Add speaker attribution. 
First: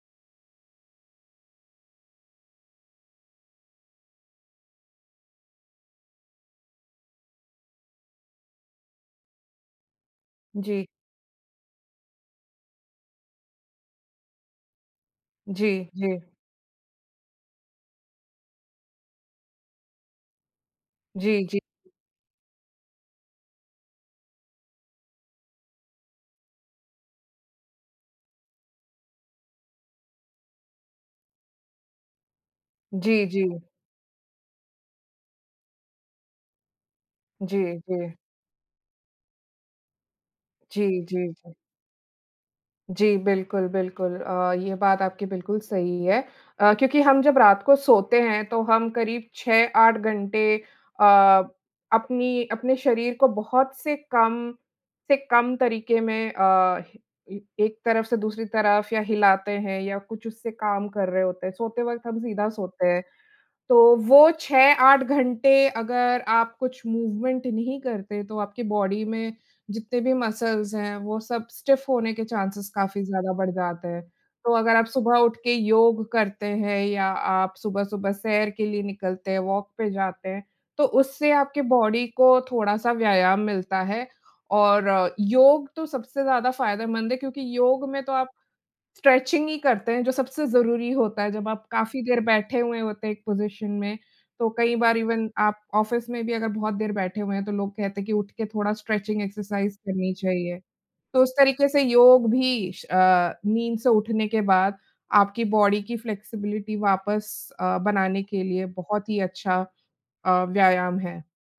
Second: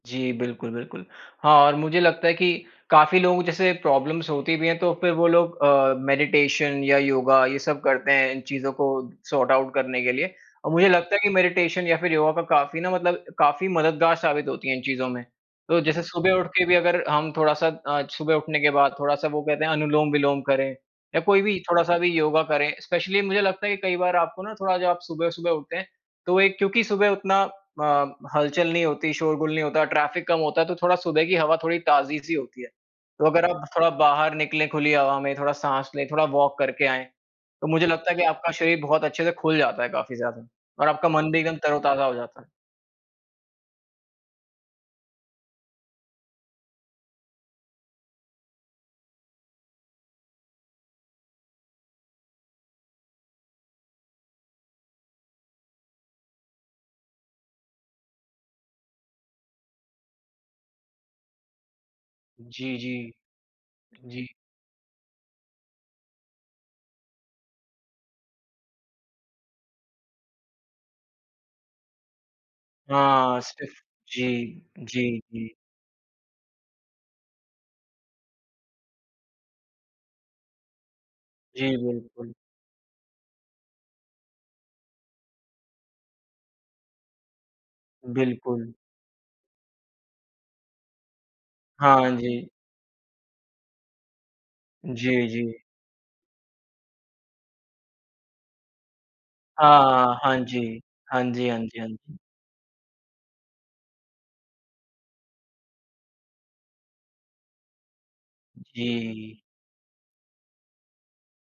Speaker 1: जी। बिल्कुल, बिल्कुल। हाँ, और मुझे लगता है कि काफ़ी लोगों जैसे प्रॉब्लम्स होती भी हैं तो फिर वो लोग अ, मेडिटेशन या योगा, ये सब करते हैं इन चीज़ों को सॉर्ट आउट करने के लिए। और
Speaker 2: जी।
Speaker 1: मुझे लगता है कि मेडिटेशन या फिर योगा का काफ़ी न मतलब काफ़ी मददगार साबित होती हैं इन चीज़ में। तो
Speaker 2: जी,
Speaker 1: जैसे
Speaker 2: जी।
Speaker 1: सुबह उठ के भी अगर हम थोड़ा-सा अ, सुबह उठने के बाद थोड़ा-सा वो कहते हैं अनुलोम-विलोम करें या कोई
Speaker 2: जी,
Speaker 1: भी
Speaker 2: जी।
Speaker 1: थोड़ा-सा भी योगा करें। स्पेशली मुझे लगता है कि कई बार आपको ना थोड़ा जब आप सुबह-सुबह उठते हैं तो एक क्योंकि सुबह उतना अ, हल-चल नहीं होती, शोरगुल नहीं होता, ट्रैफ़िक कम होता है तो थोड़ा सुबह की हवा थोड़ी ताज़ी-सी होती है।
Speaker 2: जी,
Speaker 1: तो अगर
Speaker 2: जी।
Speaker 1: आप थोड़ा बाहर निकले खुली हवा में, थोड़ा साँस लें, थोड़ा वॉक करके आएँ,
Speaker 2: जी,
Speaker 1: तो मुझे
Speaker 2: जी।
Speaker 1: लगता है कि आपका शरीर बहुत अच्छे से खुल जाता है काफ़ी ज़्यादा और
Speaker 2: जी,
Speaker 1: आपका
Speaker 2: जी,
Speaker 1: मन भी
Speaker 2: जी।
Speaker 1: एकदम तरोताज़ा हो जाता है।
Speaker 2: जी, बिल्कुल, बिल्कुल। अ, ये बात आपकी बिल्कुल सही है अ, क्योंकि हम जब रात को सोते हैं तो हम करीब 6-8 घंटे अ, अपनी अपने शरीर को बहुत से कम से कम तरीके में अ, ए ए एक तरफ़ से दूसरी तरफ़ या हिलाते हैं या कुछ उससे काम कर रहे होते हैं, सोते वक़्त हम सीधा
Speaker 1: जी,
Speaker 2: सोते हैं।
Speaker 1: जी।
Speaker 2: तो
Speaker 1: जी।
Speaker 2: वो 6-8 घंटे अगर आप कुछ मूवमेंट नहीं करते तो आपकी बॉडी में जितने भी मसल्स हैं वो सब स्टिफ होने के चांसेज़ काफ़ी ज़्यादा
Speaker 1: हाँ,
Speaker 2: बढ़
Speaker 1: सिर्फ़
Speaker 2: जाते हैं।
Speaker 1: जी,
Speaker 2: तो अगर आप सुबह
Speaker 1: जी,
Speaker 2: उठ
Speaker 1: जी।
Speaker 2: के योग करते हैं या आप सुबह-सुबह सैर के लिए निकलते हैं, वॉक पे जाते हैं, तो उससे आपकी
Speaker 1: जी
Speaker 2: बॉडी
Speaker 1: बिल्कुल।
Speaker 2: को थोड़ा-सा व्यायाम मिलता है। और योग तो सबसे ज़्यादा फ़ायदेमंद है क्योंकि योग में तो आप
Speaker 1: बिल्कुल।
Speaker 2: स्ट्रेचिंग ही करते हैं जो सबसे ज़रूरी होता है, जब आप काफ़ी
Speaker 1: हाँ
Speaker 2: देर
Speaker 1: जी।
Speaker 2: बैठे हुए होते हैं एक पोज़िशन में। तो कई बार
Speaker 1: जी,
Speaker 2: इवेन आप
Speaker 1: जी।
Speaker 2: ऑफ़िस में भी अगर बहुत देर बैठे हुए हैं तो लोग कहते हैं कि उठ के थोड़ा स्ट्रेचिंग एक्सरसाइज़
Speaker 1: हाँ,
Speaker 2: करनी
Speaker 1: हाँ। हाँ
Speaker 2: चाहिए।
Speaker 1: जी।
Speaker 2: तो
Speaker 1: हाँ
Speaker 2: उस
Speaker 1: जी, हाँ
Speaker 2: तरीके
Speaker 1: जी,
Speaker 2: से
Speaker 1: हाँ जी।
Speaker 2: योग भी श अ, नींद से उठने के बाद आपकी बॉडी की फ्लेक्सिबिलिटी वापस अ, बनाने के लिए बहुत ही
Speaker 1: जी।
Speaker 2: अच्छा अ, व्यायाम है।